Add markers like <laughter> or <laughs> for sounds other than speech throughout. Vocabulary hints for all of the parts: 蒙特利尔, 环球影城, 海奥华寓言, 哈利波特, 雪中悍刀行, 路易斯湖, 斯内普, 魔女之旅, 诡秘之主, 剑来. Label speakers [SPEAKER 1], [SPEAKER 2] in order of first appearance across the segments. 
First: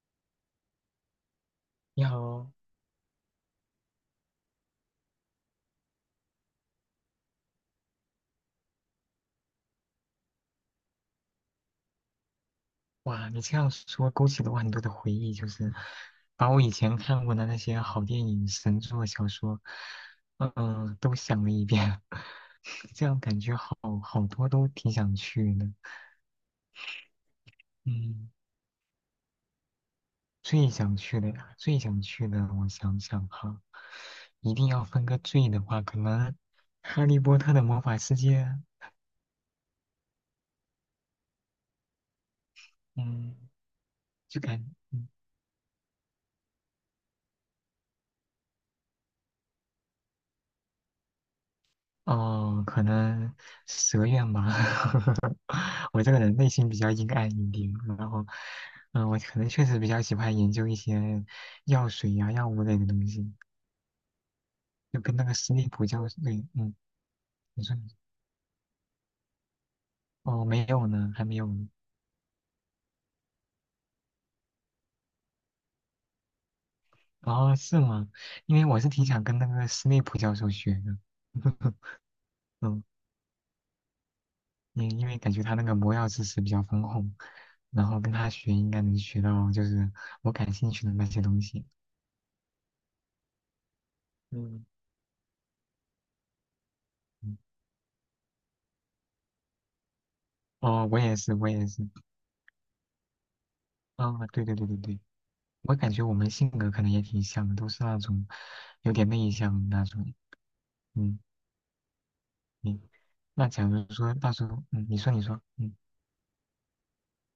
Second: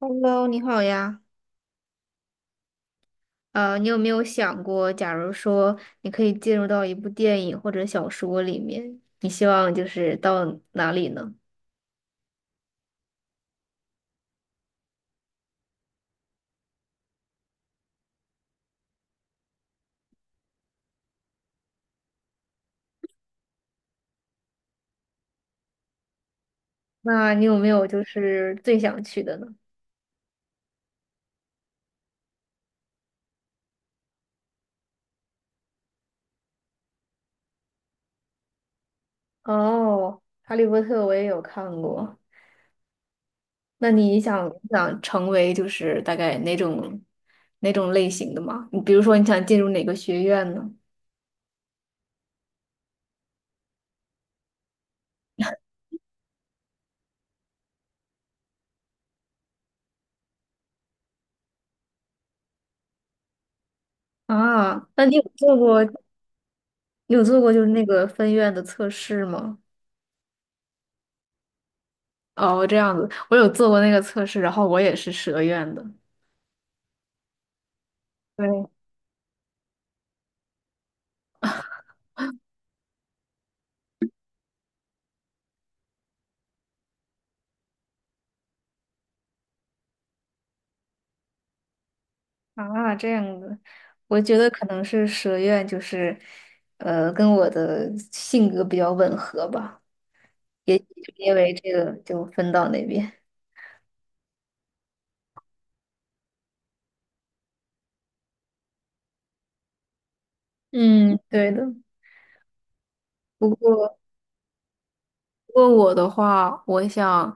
[SPEAKER 1] Hello，你好呀。
[SPEAKER 2] 你好，
[SPEAKER 1] 你有没有想过，假如说你可以进入到一部电影或者小说里面，你希望就是到哪里呢？
[SPEAKER 2] 哇，你这样说勾起了我很多的回忆，就是把我以前看过的那些好电影、神作、小说，都想了一遍，<laughs> 这样感觉好多都挺想去的。
[SPEAKER 1] 那你有没有就
[SPEAKER 2] 嗯，
[SPEAKER 1] 是最想去的呢？
[SPEAKER 2] 最想去的呀，最想去的，我想想哈，一定要分个最的话，可能《哈利波特》的魔法世界，
[SPEAKER 1] 哦，《哈利波特》我也有看过。
[SPEAKER 2] 嗯，
[SPEAKER 1] 那你
[SPEAKER 2] 就
[SPEAKER 1] 想
[SPEAKER 2] 感，
[SPEAKER 1] 想
[SPEAKER 2] 嗯
[SPEAKER 1] 成为就是大概哪种哪种类型的吗？你比如说你想进入哪个学院呢？
[SPEAKER 2] 哦，可能蛇愿吧。<laughs> 我这个人内心比较阴暗一点，然后，我可能确实比较喜欢研究一些药水呀、药物类的东西，
[SPEAKER 1] 啊，
[SPEAKER 2] 就
[SPEAKER 1] 那
[SPEAKER 2] 跟
[SPEAKER 1] 你有
[SPEAKER 2] 那个斯
[SPEAKER 1] 做
[SPEAKER 2] 内
[SPEAKER 1] 过
[SPEAKER 2] 普教授，对，
[SPEAKER 1] 你有做过就
[SPEAKER 2] 你
[SPEAKER 1] 是
[SPEAKER 2] 说，
[SPEAKER 1] 那
[SPEAKER 2] 你说
[SPEAKER 1] 个分院的测试吗？
[SPEAKER 2] 哦，没有呢，还没有呢。
[SPEAKER 1] 哦，这样子，我有做过那个测试，然后我也是蛇院的。
[SPEAKER 2] 哦，是吗？因为
[SPEAKER 1] 对
[SPEAKER 2] 我是挺想跟那个斯内普教授学的，<laughs> 嗯，因为感觉他那个魔药知识比较丰富，然后跟他学应该能学到就是我感兴趣的那些东西。
[SPEAKER 1] 啊，这样子，我觉得可
[SPEAKER 2] 嗯。
[SPEAKER 1] 能是蛇院就是，跟
[SPEAKER 2] 嗯
[SPEAKER 1] 我的性格比较吻合吧，也许
[SPEAKER 2] 哦，我
[SPEAKER 1] 就
[SPEAKER 2] 也
[SPEAKER 1] 因
[SPEAKER 2] 是，我
[SPEAKER 1] 为
[SPEAKER 2] 也
[SPEAKER 1] 这
[SPEAKER 2] 是。
[SPEAKER 1] 个就分到那边。
[SPEAKER 2] 啊、对对对对对，我感觉我们性格可能也挺像的，都是那种有点内向的那种。
[SPEAKER 1] 嗯，
[SPEAKER 2] 嗯，
[SPEAKER 1] 对的。
[SPEAKER 2] 你那
[SPEAKER 1] 不
[SPEAKER 2] 假如
[SPEAKER 1] 过，
[SPEAKER 2] 说到时候，你说你说，
[SPEAKER 1] 不过我的话，我想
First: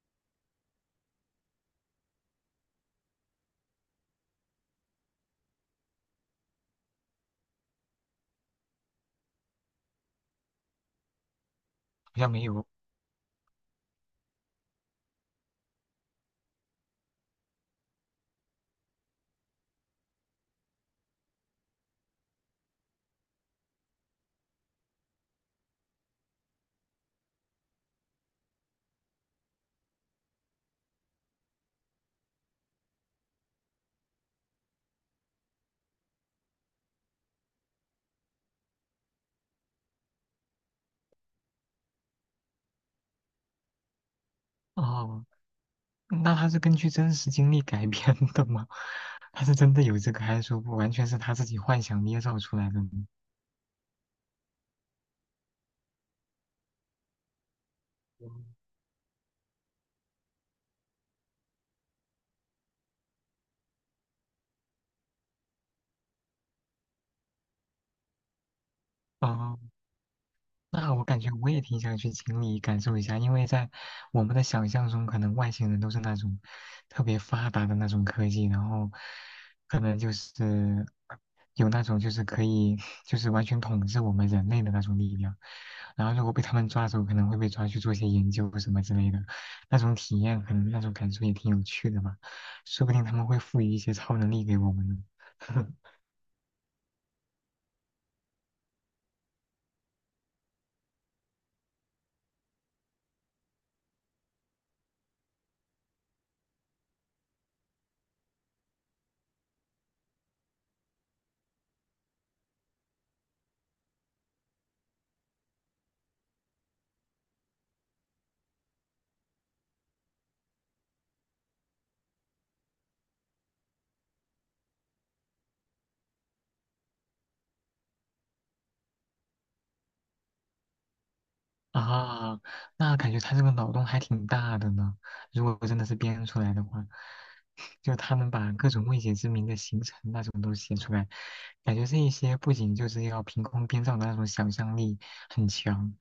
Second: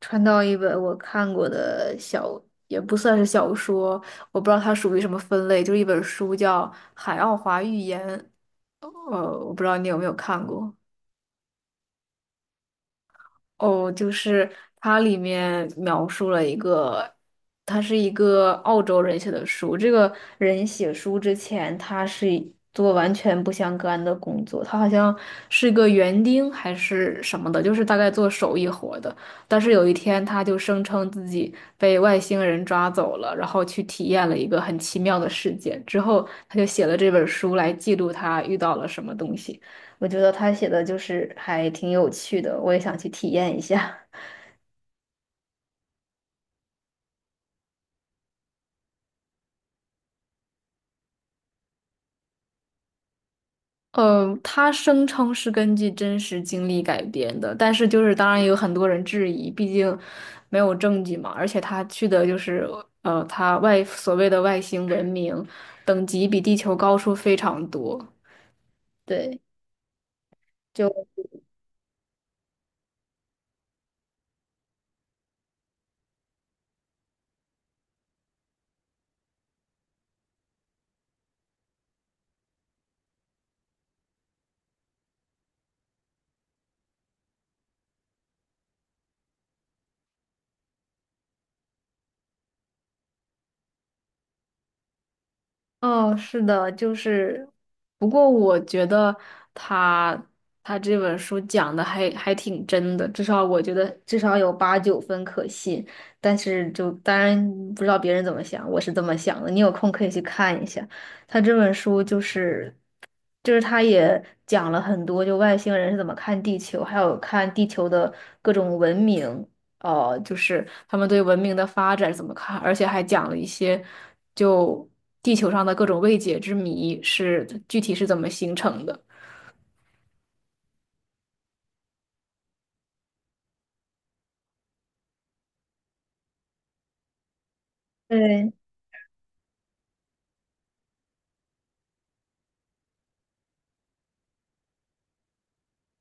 [SPEAKER 1] 穿到一本我看过的小，也不算是小说，我不知道它属于什么分类，就是一本书叫《海奥华寓言》。我不知道你有没有看过。
[SPEAKER 2] 好像没有
[SPEAKER 1] 哦，就是它里面描述了一个，他是一个澳洲人写的书。这个人写书之前，他是做完全不相干的工作，他好像是个园丁还是什么的，就是大概做手艺活的。但是有一天，他就声称自己被外星人抓走了，然后去体验了一个很奇妙的世界。之后，他就写了这本书来记录他遇到了什么东西。我觉得他写的就是还挺有趣的，我也想去体验一下。<laughs>
[SPEAKER 2] 哦。那他是根据真实经历改编的吗？<laughs> 他是真的有这个，还是说完全是他自己幻想捏造出来的呢？
[SPEAKER 1] 他声称是根据真实经历改编的，但是就是当然也有很多人质疑，毕竟没有证据嘛。而且他去的就是他外所谓的外星文明，等级比地球高出非常多。对。
[SPEAKER 2] 哦，那我
[SPEAKER 1] 就。
[SPEAKER 2] 感觉我也挺想去经历感受一下，因为在我们的想象中，可能外星人都是那种特别发达的那种科技，然后可能就是有那种就是可以就是完全统治我们人类的那种力量，然后如果被他们抓走，可能会被抓去做一些研究或什么之类的，那种体验可能那种感受也挺有趣的吧，说不定他们会赋予一些超能力给我们呢。<laughs>
[SPEAKER 1] 哦，是的，就是，不过我觉得他他这本书讲的还挺真的，至少我觉得至少有八九分可信。但是就当然不知道别人怎么想，我是这么想的。你有空可以去看一下，他这本书就是他也讲了很多，就外星人是怎么看地球，还有看地球的各种文明。就是他们对文明的发展怎么看，而且还讲了一些就地球上的各种未解之谜是具体是怎么形成的。
[SPEAKER 2] 啊，那感觉他这个脑洞还挺大的呢。如果真的是编出来的话，<laughs> 就他能
[SPEAKER 1] 对，
[SPEAKER 2] 把各种未解之谜的形成那种都写出来，感觉这一些不仅就是要凭空编造的那种想象力很强，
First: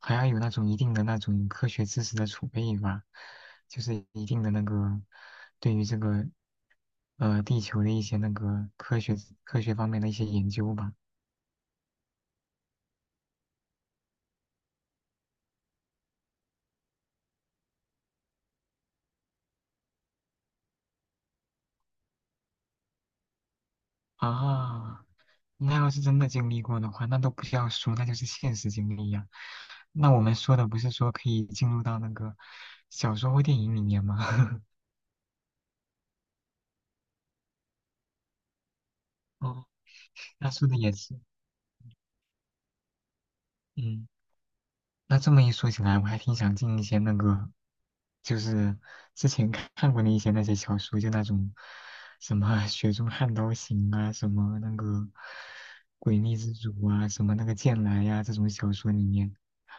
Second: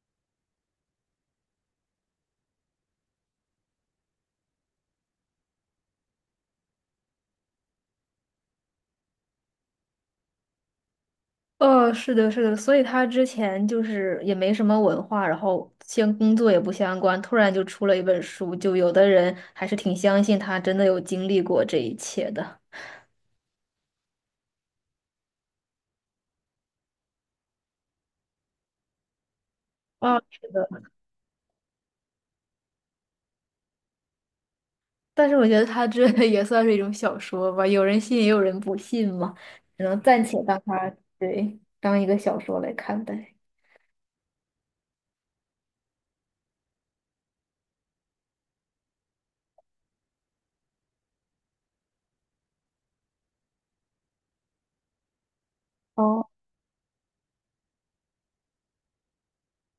[SPEAKER 2] 还要有那种一定的那种科学知识的储备吧，就是一定的那个对于这个地球的一些那个科学方面的一些研究吧。
[SPEAKER 1] 哦，是的，是的，所以他之前就是也没什么文化，然后相，工作也不相关，突然就出了一本书，就有的人还是挺相信他真的有经历过这一切的。
[SPEAKER 2] 啊，那要是真的经历过的话，那都不需要说，那就是现实经历呀、那
[SPEAKER 1] 啊，
[SPEAKER 2] 我们说的不是说可以进入到那个小说或电影里面吗？<laughs>
[SPEAKER 1] 但是我觉得他这 <laughs> 也算是一种小说吧，有人信也有人不信嘛，
[SPEAKER 2] 哦，
[SPEAKER 1] 只能暂且
[SPEAKER 2] 那
[SPEAKER 1] 当
[SPEAKER 2] 说的
[SPEAKER 1] 他
[SPEAKER 2] 也是，
[SPEAKER 1] 对当一个小说来看待。
[SPEAKER 2] 嗯。那这么一说起来，我还挺想进一些那个，就是之前看过的一些那些小说，就那种什么啊《雪中悍刀行》啊，什么那个《诡
[SPEAKER 1] 哦，
[SPEAKER 2] 秘之主》啊，什么那个《剑来》呀，这种小说里面，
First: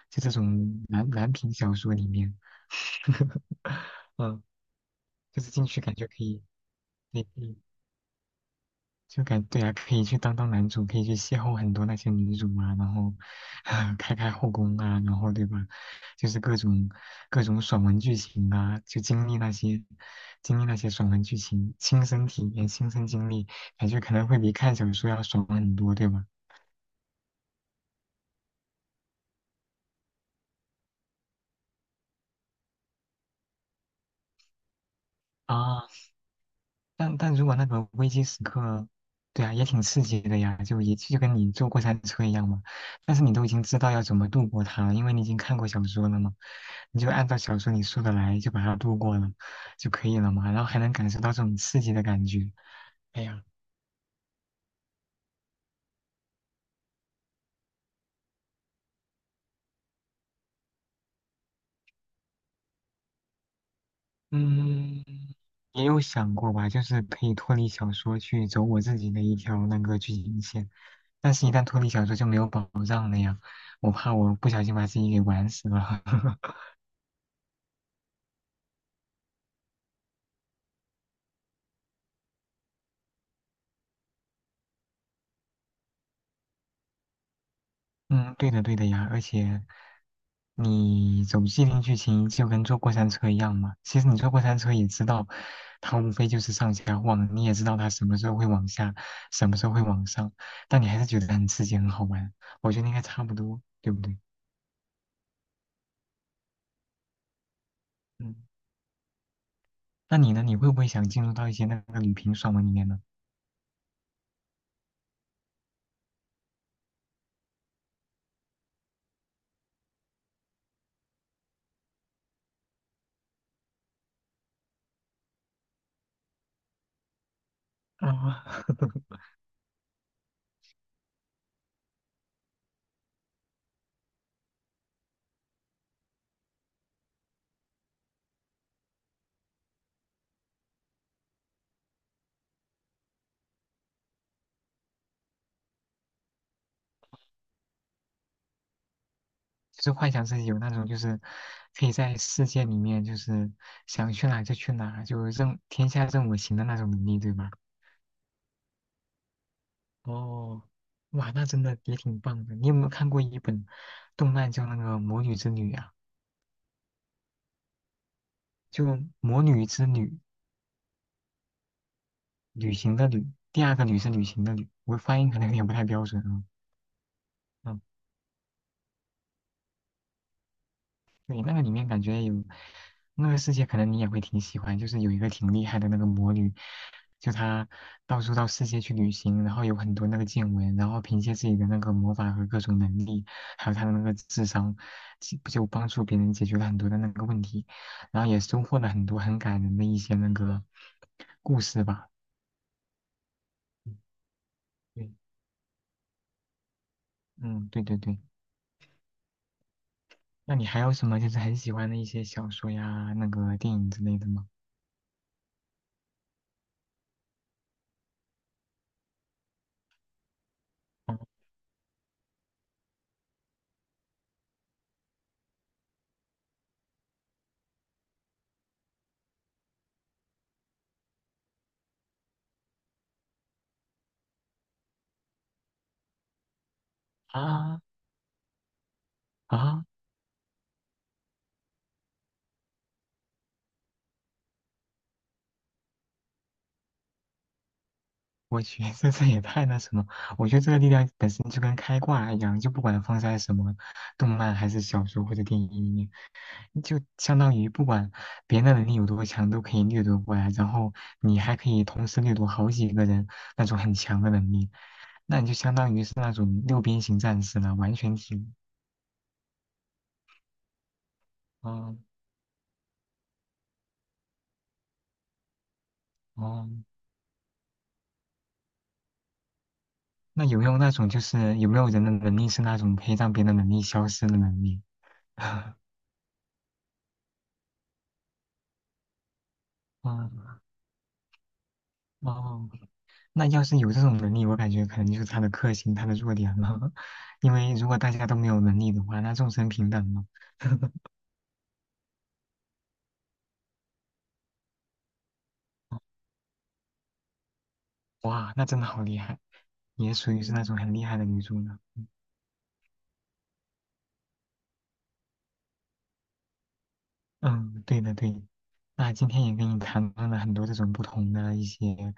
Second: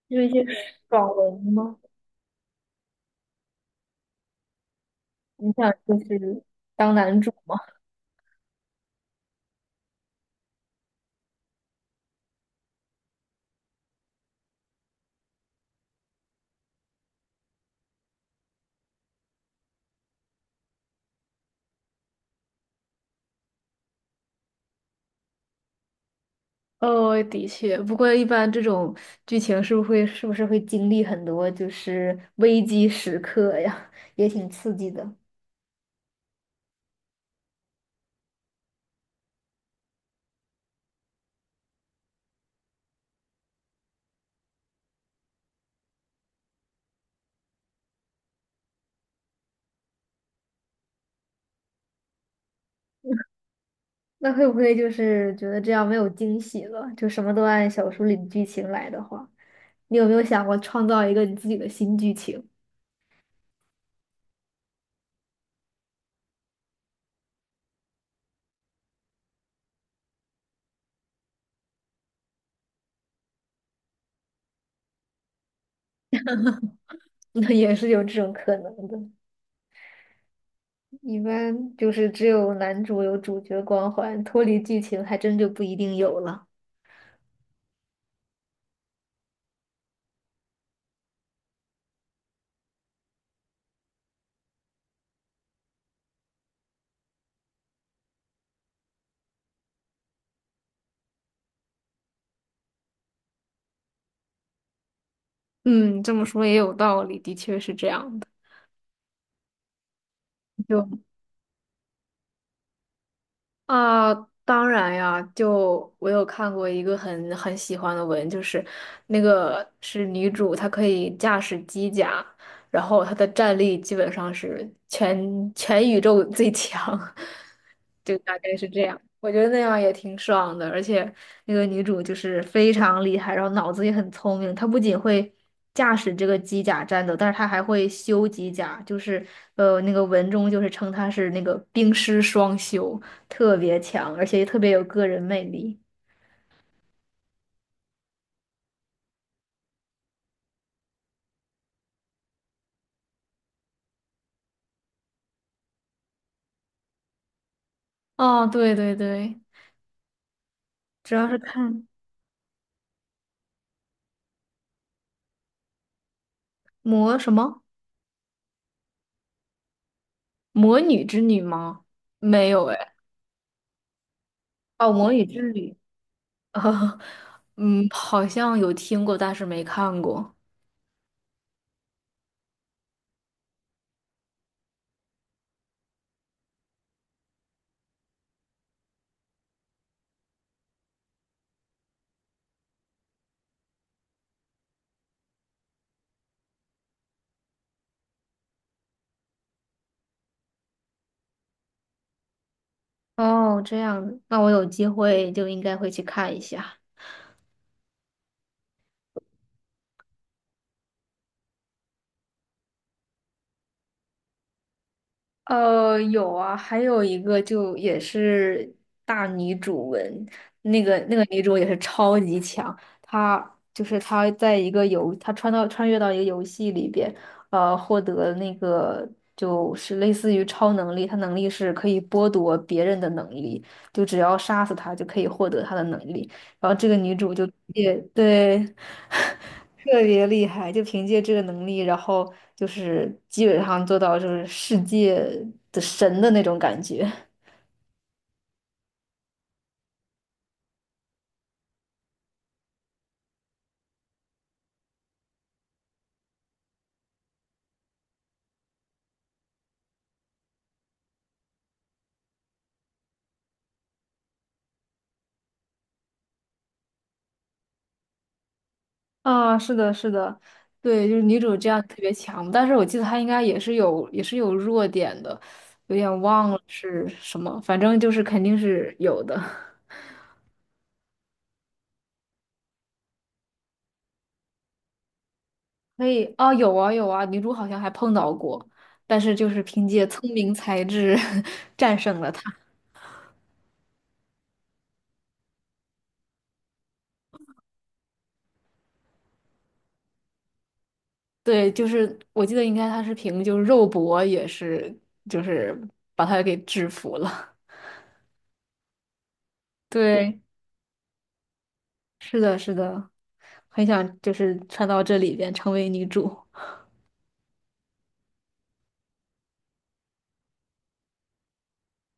[SPEAKER 1] 就
[SPEAKER 2] 就
[SPEAKER 1] 是
[SPEAKER 2] 这
[SPEAKER 1] 一些
[SPEAKER 2] 种男
[SPEAKER 1] 爽
[SPEAKER 2] 男
[SPEAKER 1] 文
[SPEAKER 2] 频小
[SPEAKER 1] 吗？
[SPEAKER 2] 说里面，<laughs> 嗯，就
[SPEAKER 1] 你
[SPEAKER 2] 是进
[SPEAKER 1] 想
[SPEAKER 2] 去感
[SPEAKER 1] 就
[SPEAKER 2] 觉可以，
[SPEAKER 1] 是当男
[SPEAKER 2] 可
[SPEAKER 1] 主吗？
[SPEAKER 2] 以对啊，可以去当男主，可以去邂逅很多那些女主啊，然后啊 <laughs> 开后宫啊，然后对吧？就是各种爽文剧情啊，就经历那些爽文剧情，亲身体验、亲身经历，感觉可能会比看小说要爽很多，对吧？
[SPEAKER 1] 哦，的确，不过一般这种剧情是不是会经历很多就是危机时刻呀，<laughs> 也挺刺激的。
[SPEAKER 2] 啊。但如果那个危机时刻，对啊，也挺刺激的呀，就也就跟你坐过山车一样嘛。但是你都已经知道要怎么度过它了，因为你已经看过小说了嘛，你就按照小说里说的来，就把它度过了就可以了嘛。然后还能感受到这种刺激的感觉。哎呀，
[SPEAKER 1] 那会不会就是觉得这样没有惊喜了？就什么都按小说里的剧情来的话，你有没有想过创造一个你自己的新剧情？
[SPEAKER 2] 嗯，也有想过吧，就是可以脱离小说去走我自己的一条那个剧情线，但是一旦脱离小说就没有保障了呀，我怕我不小心把自己给玩死了。<laughs>
[SPEAKER 1] <laughs> 那也是有这种可能的。一般就是只有男主有主角光环，脱离剧情还真就不一定有了。
[SPEAKER 2] 嗯，对的，对的呀，而且你走既定剧情就跟坐过山车一样嘛。其实你坐过山车也知道，它无非就是上下晃，你也知道它什么时候会往下，什么时候会往上，但你还是觉得很刺激，很好玩。我觉得应该差不多，对不对？
[SPEAKER 1] 嗯，这么说也有道理，的确是这样的。
[SPEAKER 2] 嗯，那你呢？你会不会
[SPEAKER 1] 就。
[SPEAKER 2] 想进入到一些那个旅平爽文里面呢？
[SPEAKER 1] 啊，当然呀，就我有看过一个很喜欢的文，就是那个是女主，她可以驾驶机甲，然后她的战力基本上是全宇宙最强，<laughs> 就大概
[SPEAKER 2] 啊，
[SPEAKER 1] 是这样。
[SPEAKER 2] <laughs>
[SPEAKER 1] 我觉得那样也挺爽的，而且那个女主就是非常厉害，然后脑子也很聪明。她不仅会驾驶这个机甲战斗，但是她还会修机甲，就是那个文中就是称她是那个冰师双修，特别强，而且也特别有个人魅力。
[SPEAKER 2] 就是幻想自己有那种，就是可以在世界里面，就是想去哪就去哪，就任天下任我行的那种能力，对吧？
[SPEAKER 1] 哦，对对对，
[SPEAKER 2] 哦，
[SPEAKER 1] 主要
[SPEAKER 2] 哇，
[SPEAKER 1] 是
[SPEAKER 2] 那真的
[SPEAKER 1] 看
[SPEAKER 2] 也挺棒的。你有没有看过一本动漫叫那个《魔女之旅》啊？
[SPEAKER 1] 魔什么
[SPEAKER 2] 就《魔女之旅》，
[SPEAKER 1] 魔女之女吗？没有
[SPEAKER 2] 旅
[SPEAKER 1] 哎，
[SPEAKER 2] 行的旅，第二个旅是旅行的旅。
[SPEAKER 1] 哦，
[SPEAKER 2] 我
[SPEAKER 1] 魔
[SPEAKER 2] 发
[SPEAKER 1] 女
[SPEAKER 2] 音可
[SPEAKER 1] 之
[SPEAKER 2] 能有点不
[SPEAKER 1] 旅。
[SPEAKER 2] 太标准啊。
[SPEAKER 1] <laughs> 哦
[SPEAKER 2] 嗯
[SPEAKER 1] 嗯，好像有听过，但是没看过。
[SPEAKER 2] 对，那个里面感觉有那个世界，可能你也会挺喜欢，就是有一个挺厉害的那个魔女，就她到处到世界去旅行，然后有很多那个见闻，然后凭借自己的那个魔法和各种能力，还有她的那个智商，其就帮助别人解决了很多的那个问题，然后也收获了很多很感人的一些那个故事吧。
[SPEAKER 1] 哦，这
[SPEAKER 2] 嗯
[SPEAKER 1] 样子，那我有机
[SPEAKER 2] 对，
[SPEAKER 1] 会就应该会去看一下。
[SPEAKER 2] 嗯，对对对。那你还有什么就是很喜欢的一些小说呀，那个电影之类的吗？
[SPEAKER 1] 有啊，还有一个就也是大女主文，那个女主也是超级强，她就是她在一个游，她穿到穿越到一个游戏里边，获得那个就是类似于超能力，她能力是可以剥夺别人的能力，就只要杀死她就可以获得她的能力，然后这个女主就
[SPEAKER 2] 啊
[SPEAKER 1] 也对。<laughs>
[SPEAKER 2] 啊！
[SPEAKER 1] 特别厉害，就凭借这个能力，然后就是基本上做到就是世界的神的那种感觉。
[SPEAKER 2] 我觉得这也太那什么，我觉得这个力量本身就跟开挂一样，就不管放在什么动漫还是小说或者电影里面，就相当于不管别人的能力有多强，都可以掠夺过来，然后你还可以同时掠夺好几个人那种很强的能力，那你就相当于是那种六边形战士了，完全体。
[SPEAKER 1] <laughs> 啊，是的，是的，对，就是女主这样特
[SPEAKER 2] 哦
[SPEAKER 1] 别强，但是我记得她应该也是有弱点的，有点忘了
[SPEAKER 2] 哦，
[SPEAKER 1] 是什么，反正就是肯定是有的。<laughs>
[SPEAKER 2] 那有没有那种就是有没有人的能力是那种可以让别人的能力消失的能力？<laughs>
[SPEAKER 1] 可以啊，有啊，女主好像还碰到过，但是就是凭借聪明
[SPEAKER 2] 嗯
[SPEAKER 1] 才智 <laughs> 战胜了她。
[SPEAKER 2] 哦。那要是有这种能力，我感觉可能就是他的克星，他的弱点了。<laughs> 因为如果大家都没有能力的话，那众生平等了。
[SPEAKER 1] 对，就是我记得应该他是凭就是肉搏也是就是把他给制服了。<laughs>
[SPEAKER 2] 哇，那真的好厉害，也属
[SPEAKER 1] 对，
[SPEAKER 2] 于是那种很厉害的女主呢。
[SPEAKER 1] 是的，是的，很想就是穿到这里边成为女主。<laughs>
[SPEAKER 2] 嗯，对的对的。那今天也跟你谈论了很多这种不同的一些，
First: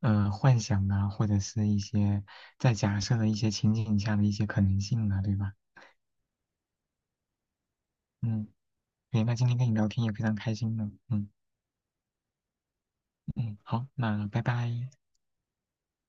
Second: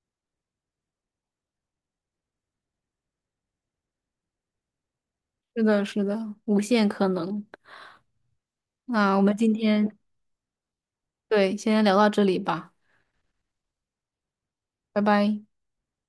[SPEAKER 2] 幻想啊，或者是一些在假设的一些情景下的一些可能性啊，对吧？
[SPEAKER 1] 是的，是的，无限可能。
[SPEAKER 2] 嗯，
[SPEAKER 1] 那我
[SPEAKER 2] 对。那
[SPEAKER 1] 们
[SPEAKER 2] 今
[SPEAKER 1] 今
[SPEAKER 2] 天跟你聊
[SPEAKER 1] 天
[SPEAKER 2] 天也非常开心呢。嗯
[SPEAKER 1] 对，先聊到这里吧，
[SPEAKER 2] 嗯，好，那拜拜。
[SPEAKER 1] 拜拜。